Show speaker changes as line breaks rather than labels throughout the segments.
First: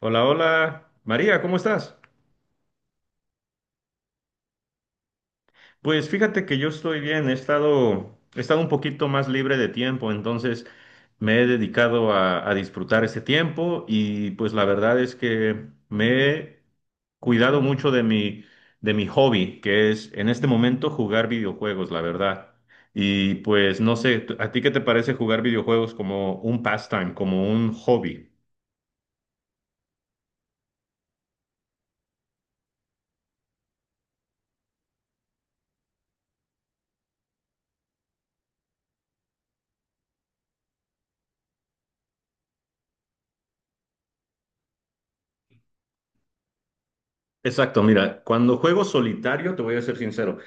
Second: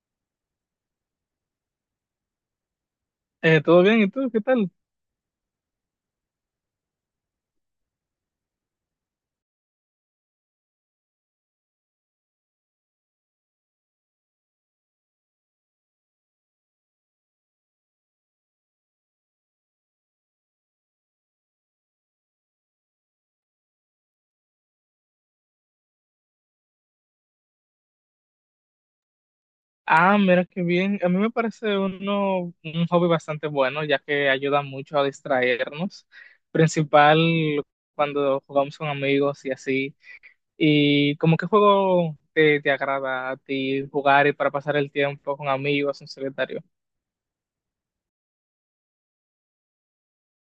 Hola, hola. María, ¿cómo estás?
¿Todo bien? ¿Y tú? ¿Qué tal?
Pues fíjate que yo estoy bien, he estado un poquito más libre de tiempo, entonces me he dedicado a disfrutar este tiempo y pues la verdad es que me he cuidado mucho de mi hobby, que es en este momento jugar videojuegos, la verdad. Y pues no sé, ¿a ti qué te parece jugar videojuegos como un pastime, como un hobby?
Ah, mira qué bien. A mí me parece un hobby bastante bueno, ya que ayuda mucho a distraernos, principal cuando jugamos con amigos y así. ¿Y como qué juego te agrada a ti jugar y para pasar el tiempo con amigos en solitario?
Exacto, mira, cuando juego solitario, te voy a ser sincero.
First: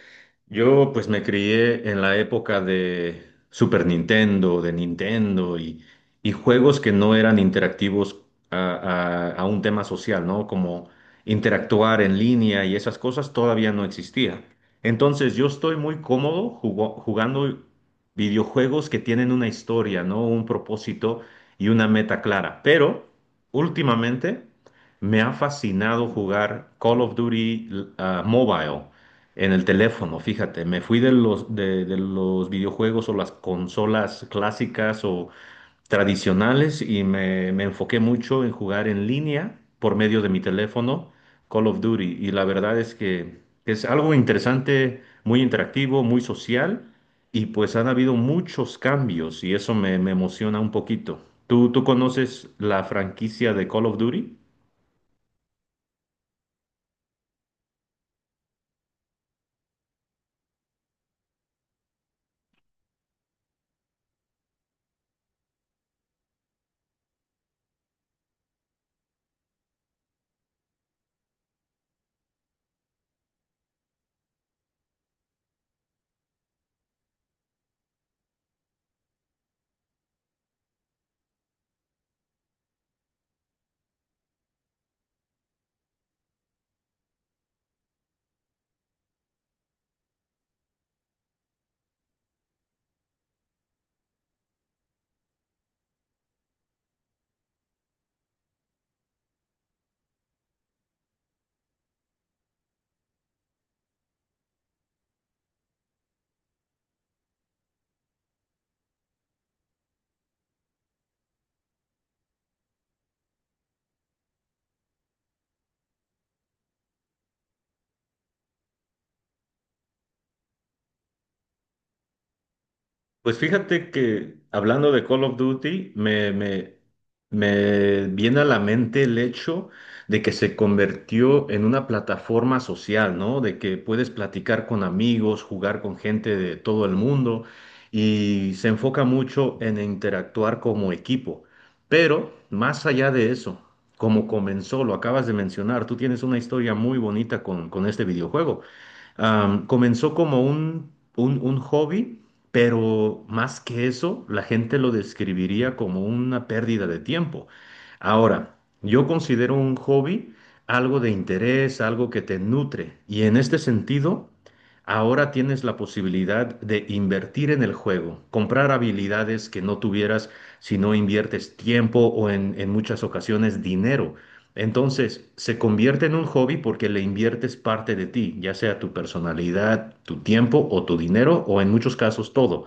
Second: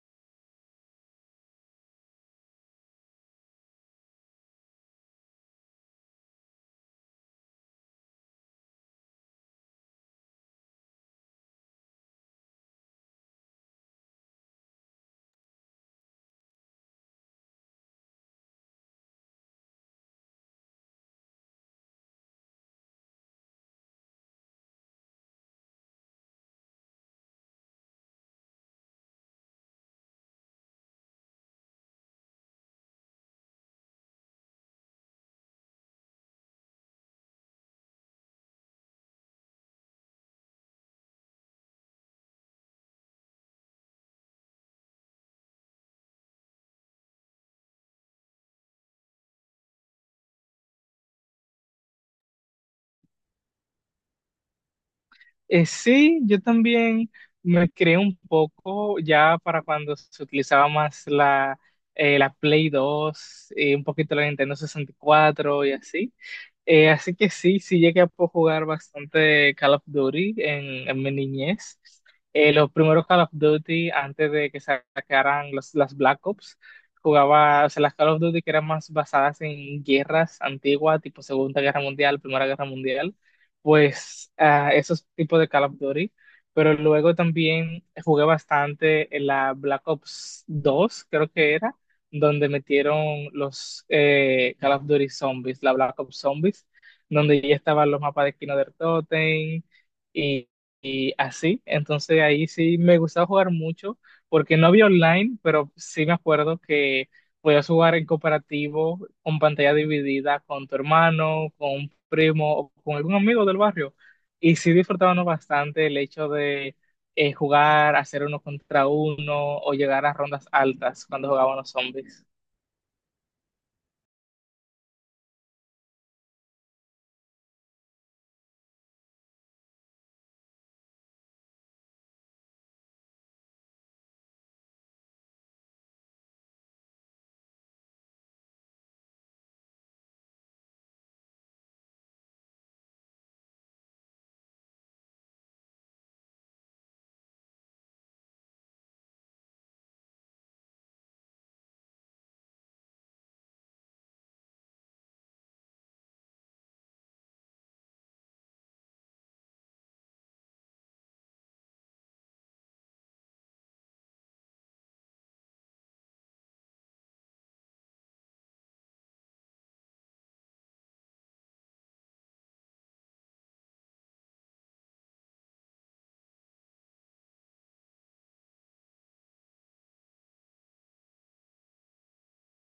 Yo pues me crié en la época de Super Nintendo, de Nintendo y juegos que no eran interactivos a, a un tema social, ¿no? Como interactuar en línea y esas cosas todavía no existía. Entonces yo estoy muy cómodo jugando videojuegos que tienen una historia, ¿no? Un propósito y una meta clara. Pero últimamente me ha fascinado jugar Call of Duty, Mobile. En el teléfono, fíjate, me fui de los videojuegos o las consolas clásicas o tradicionales y me enfoqué mucho en jugar en línea por medio de mi teléfono Call of Duty. Y la verdad es que es algo interesante, muy interactivo, muy social y pues han habido muchos cambios y eso me emociona un poquito. ¿Tú conoces la franquicia de Call of Duty?
Sí, yo también me creé un poco ya para cuando se utilizaba más la Play dos un poquito la Nintendo 64 y cuatro y así. Así que sí, sí llegué a poder jugar bastante Call of Duty en mi niñez. Los primeros Call of Duty, antes de que sacaran las Black Ops, jugaba, o sea, las Call of Duty que eran más basadas en guerras antiguas, tipo Segunda Guerra Mundial, Primera Guerra Mundial, pues ah, esos tipos de Call of Duty, pero luego también jugué bastante en la Black Ops 2, creo que era, donde metieron los Call of Duty Zombies, la Black Ops Zombies, donde ya estaban los mapas de Kino del Totem y, y así. Entonces ahí sí me gustaba jugar mucho, porque no había online, pero sí me acuerdo que podías jugar en cooperativo, con pantalla dividida, con tu hermano, con un primo o con algún amigo del barrio. Y sí disfrutábamos bastante el hecho de jugar, hacer uno contra uno o llegar a rondas altas cuando jugábamos zombies.
Pues fíjate que hablando de Call of Duty, me viene a la mente el hecho de que se convirtió en una plataforma social, ¿no? De que puedes platicar con amigos, jugar con gente de todo el mundo y se enfoca mucho en interactuar como equipo. Pero más allá de eso, como comenzó, lo acabas de mencionar, tú tienes una historia muy bonita con este videojuego. Comenzó como un hobby, pero más que eso, la gente lo describiría como una pérdida de tiempo. Ahora, yo considero un hobby algo de interés, algo que te nutre, y en este sentido, ahora tienes la posibilidad de invertir en el juego, comprar habilidades que no tuvieras si no inviertes tiempo o en muchas ocasiones dinero. Entonces, se convierte en un hobby porque le inviertes parte de ti, ya sea tu personalidad, tu tiempo o tu dinero o en muchos casos todo.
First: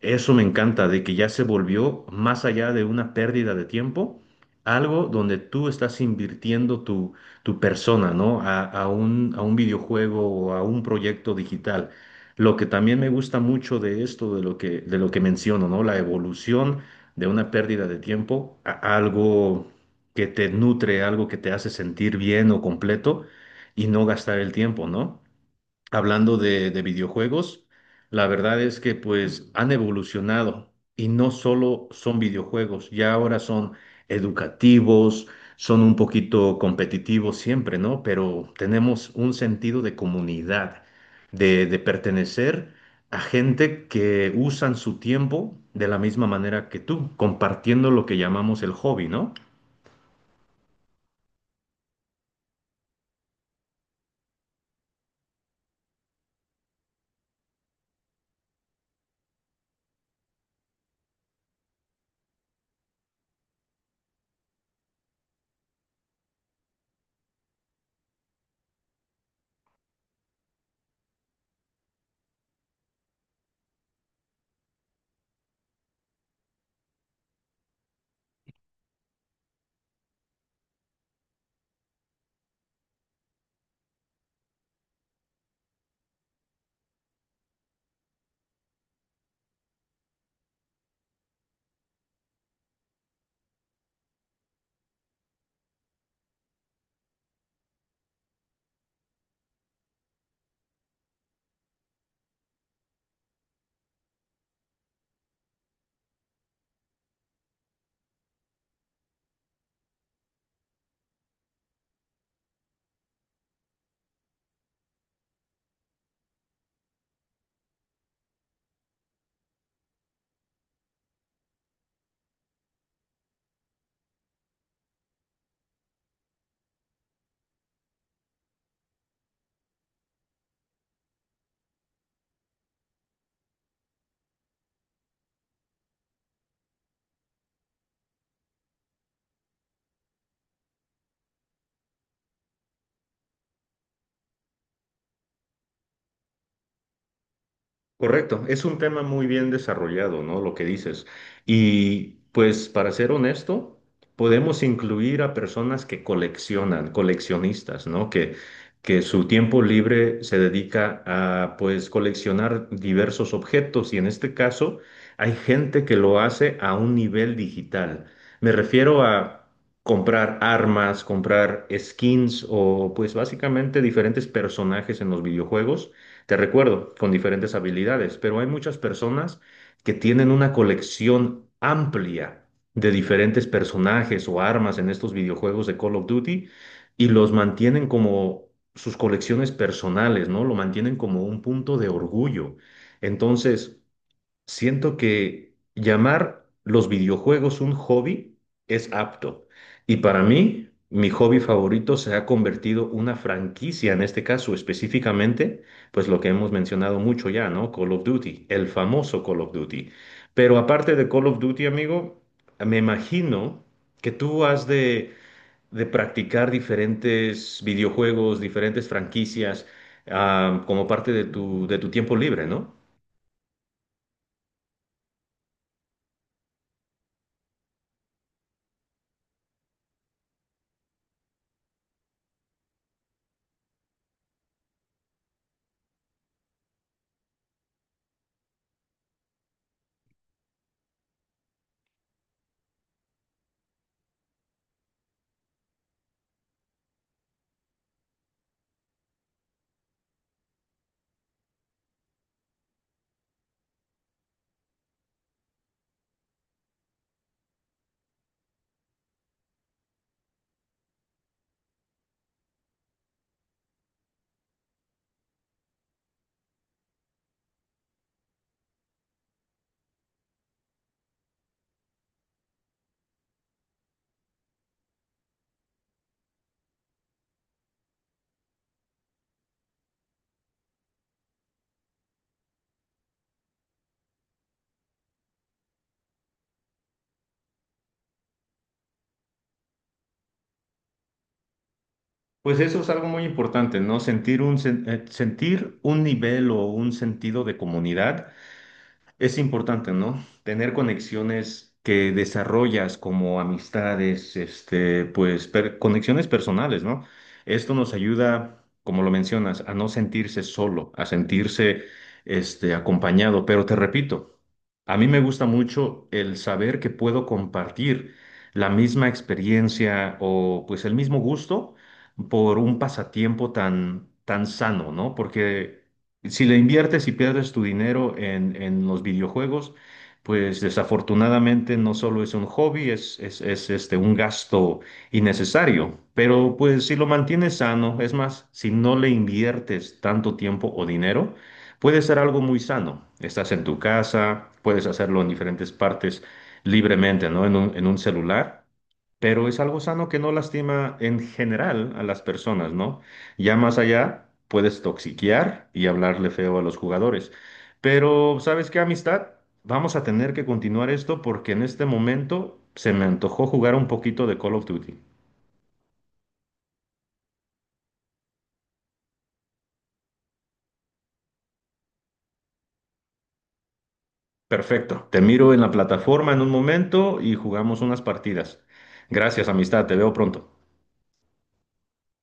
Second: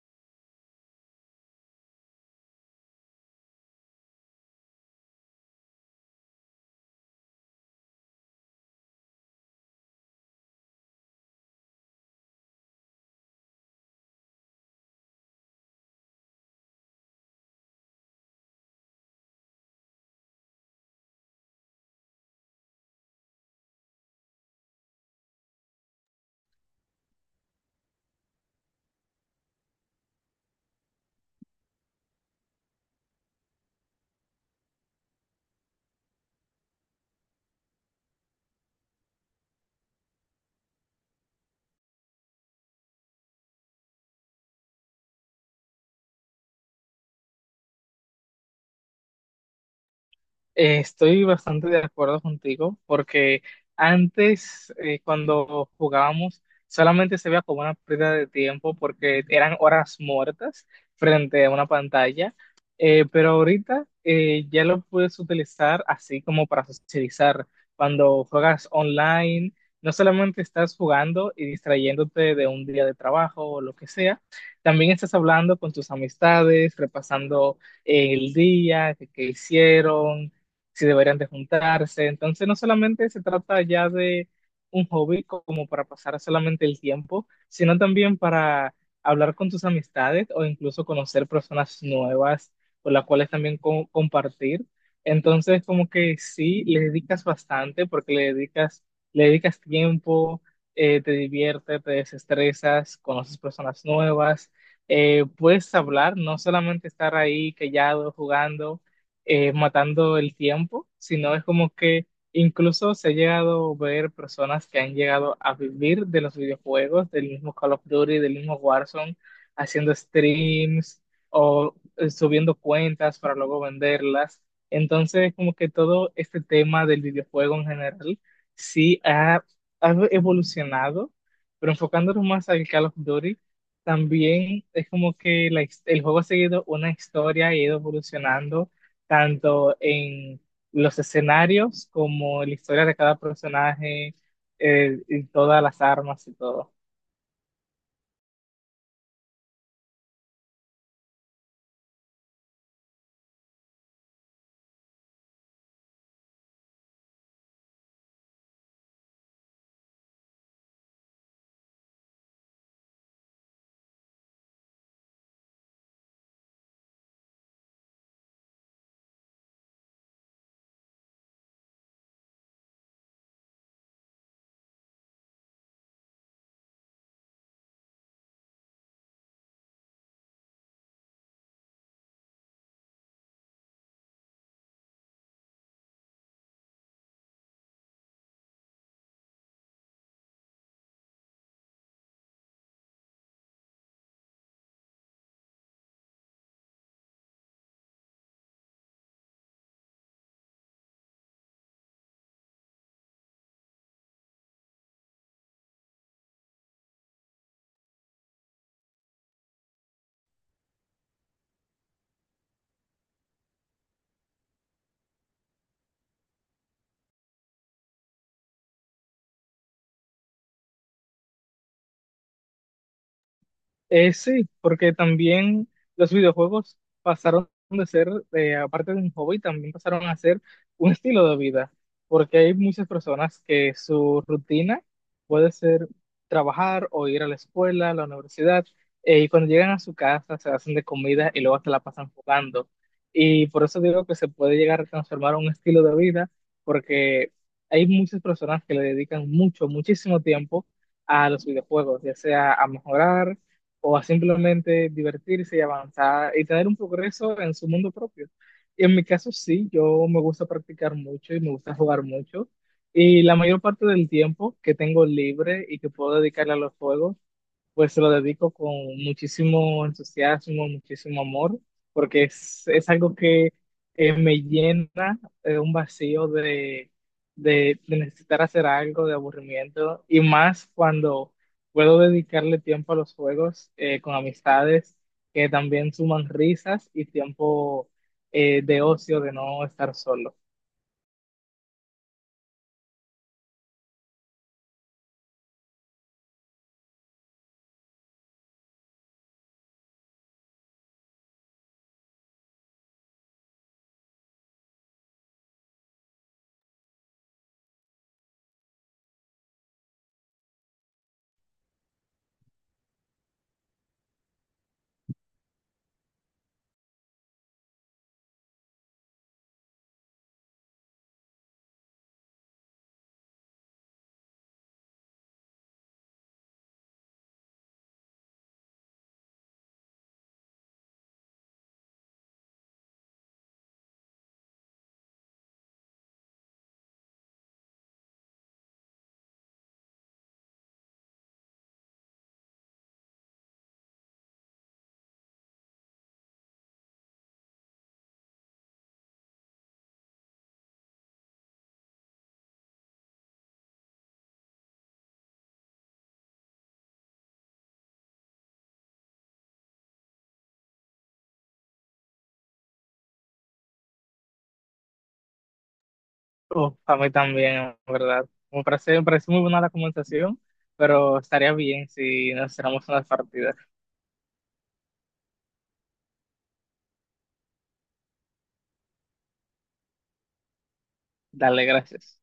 Eso me encanta, de que ya se volvió más allá de una pérdida de tiempo, algo donde tú estás invirtiendo tu persona, ¿no? A un videojuego o a un proyecto digital. Lo que también me gusta mucho de esto, de lo que menciono, ¿no? La evolución de una pérdida de tiempo a algo que te nutre, algo que te hace sentir bien o completo y no gastar el tiempo, ¿no? Hablando de videojuegos, la verdad es que pues han evolucionado y no solo son videojuegos, ya ahora son educativos, son un poquito competitivos siempre, ¿no? Pero tenemos un sentido de comunidad, de pertenecer a gente que usan su tiempo de la misma manera que tú, compartiendo lo que llamamos el hobby, ¿no?
Estoy bastante de acuerdo contigo porque antes, cuando jugábamos, solamente se veía como una pérdida de tiempo porque eran horas muertas frente a una pantalla. Pero ahorita, ya lo puedes utilizar así como para socializar. Cuando juegas online, no solamente estás jugando y distrayéndote de un día de trabajo o lo que sea, también estás hablando con tus amistades, repasando el día, que qué hicieron, si deberían de juntarse. Entonces no solamente se trata ya de un hobby como para pasar solamente el tiempo, sino también para hablar con tus amistades o incluso conocer personas nuevas con las cuales también compartir. Entonces como que sí, le dedicas bastante porque le dedicas tiempo, te diviertes, te desestresas, conoces personas nuevas. Puedes hablar, no solamente estar ahí callado, jugando, matando el tiempo, sino es como que incluso se ha llegado a ver personas que han llegado a vivir de los videojuegos, del mismo Call of Duty, del mismo Warzone, haciendo streams o subiendo cuentas para luego venderlas. Entonces, como que todo este tema del videojuego en general sí ha, ha evolucionado, pero enfocándonos más al Call of Duty. También es como que el juego ha seguido una historia y ha ido evolucionando tanto en los escenarios como en la historia de cada personaje, y todas las armas y todo.
Correcto, es un tema muy bien desarrollado, ¿no? Lo que dices. Y pues para ser honesto, podemos incluir a personas que coleccionan, coleccionistas, ¿no? Que su tiempo libre se dedica a pues coleccionar diversos objetos y en este caso hay gente que lo hace a un nivel digital. Me refiero a comprar armas, comprar skins o pues básicamente diferentes personajes en los videojuegos, te recuerdo, con diferentes habilidades, pero hay muchas personas que tienen una colección amplia de diferentes personajes o armas en estos videojuegos de Call of Duty y los mantienen como sus colecciones personales, ¿no? Lo mantienen como un punto de orgullo. Entonces, siento que llamar los videojuegos un hobby es apto. Y para mí, mi hobby favorito se ha convertido una franquicia, en este caso específicamente, pues lo que hemos mencionado mucho ya, ¿no? Call of Duty, el famoso Call of Duty. Pero aparte de Call of Duty, amigo, me imagino que tú has de practicar diferentes videojuegos, diferentes franquicias, como parte de tu tiempo libre, ¿no?
Sí, porque también los videojuegos pasaron de ser, aparte de un hobby, también pasaron a ser un estilo de vida, porque hay muchas personas que su rutina puede ser trabajar o ir a la escuela, a la universidad, y cuando llegan a su casa se hacen de comida y luego se la pasan jugando. Y por eso digo que se puede llegar a transformar un estilo de vida, porque hay muchas personas que le dedican mucho, muchísimo tiempo a los videojuegos, ya sea a mejorar o a simplemente divertirse y avanzar y tener un progreso en su mundo propio. Y en mi caso sí, yo me gusta practicar mucho y me gusta jugar mucho. Y la mayor parte del tiempo que tengo libre y que puedo dedicarle a los juegos, pues se lo dedico con muchísimo entusiasmo, muchísimo amor, porque es algo que me llena un vacío de necesitar hacer algo, de aburrimiento, y más cuando puedo dedicarle tiempo a los juegos con amistades que también suman risas y tiempo de ocio, de no estar solo.
Pues eso es algo muy importante, ¿no? Sentir un nivel o un sentido de comunidad es importante, ¿no? Tener conexiones que desarrollas como amistades, pues conexiones personales, ¿no? Esto nos ayuda, como lo mencionas, a no sentirse solo, a sentirse, acompañado, pero te repito. A mí me gusta mucho el saber que puedo compartir la misma experiencia o pues el mismo gusto por un pasatiempo tan, tan sano, ¿no? Porque si le inviertes y pierdes tu dinero en los videojuegos, pues desafortunadamente no solo es un hobby, es un gasto innecesario, pero pues si lo mantienes sano, es más, si no le inviertes tanto tiempo o dinero, puede ser algo muy sano. Estás en tu casa, puedes hacerlo en diferentes partes libremente, ¿no? En un celular, pero es algo sano que no lastima en general a las personas, ¿no? Ya más allá, puedes toxiquear y hablarle feo a los jugadores. Pero, ¿sabes qué, amistad? Vamos a tener que continuar esto porque en este momento se me antojó jugar un poquito de Call of Duty.
Uf, a mí también, en ¿verdad? Me parece muy buena la conversación, pero estaría bien si nos hiciéramos unas partidas.
Perfecto. Te miro en la plataforma en un momento y jugamos unas partidas. Gracias, amistad. Te veo pronto.
Dale, gracias.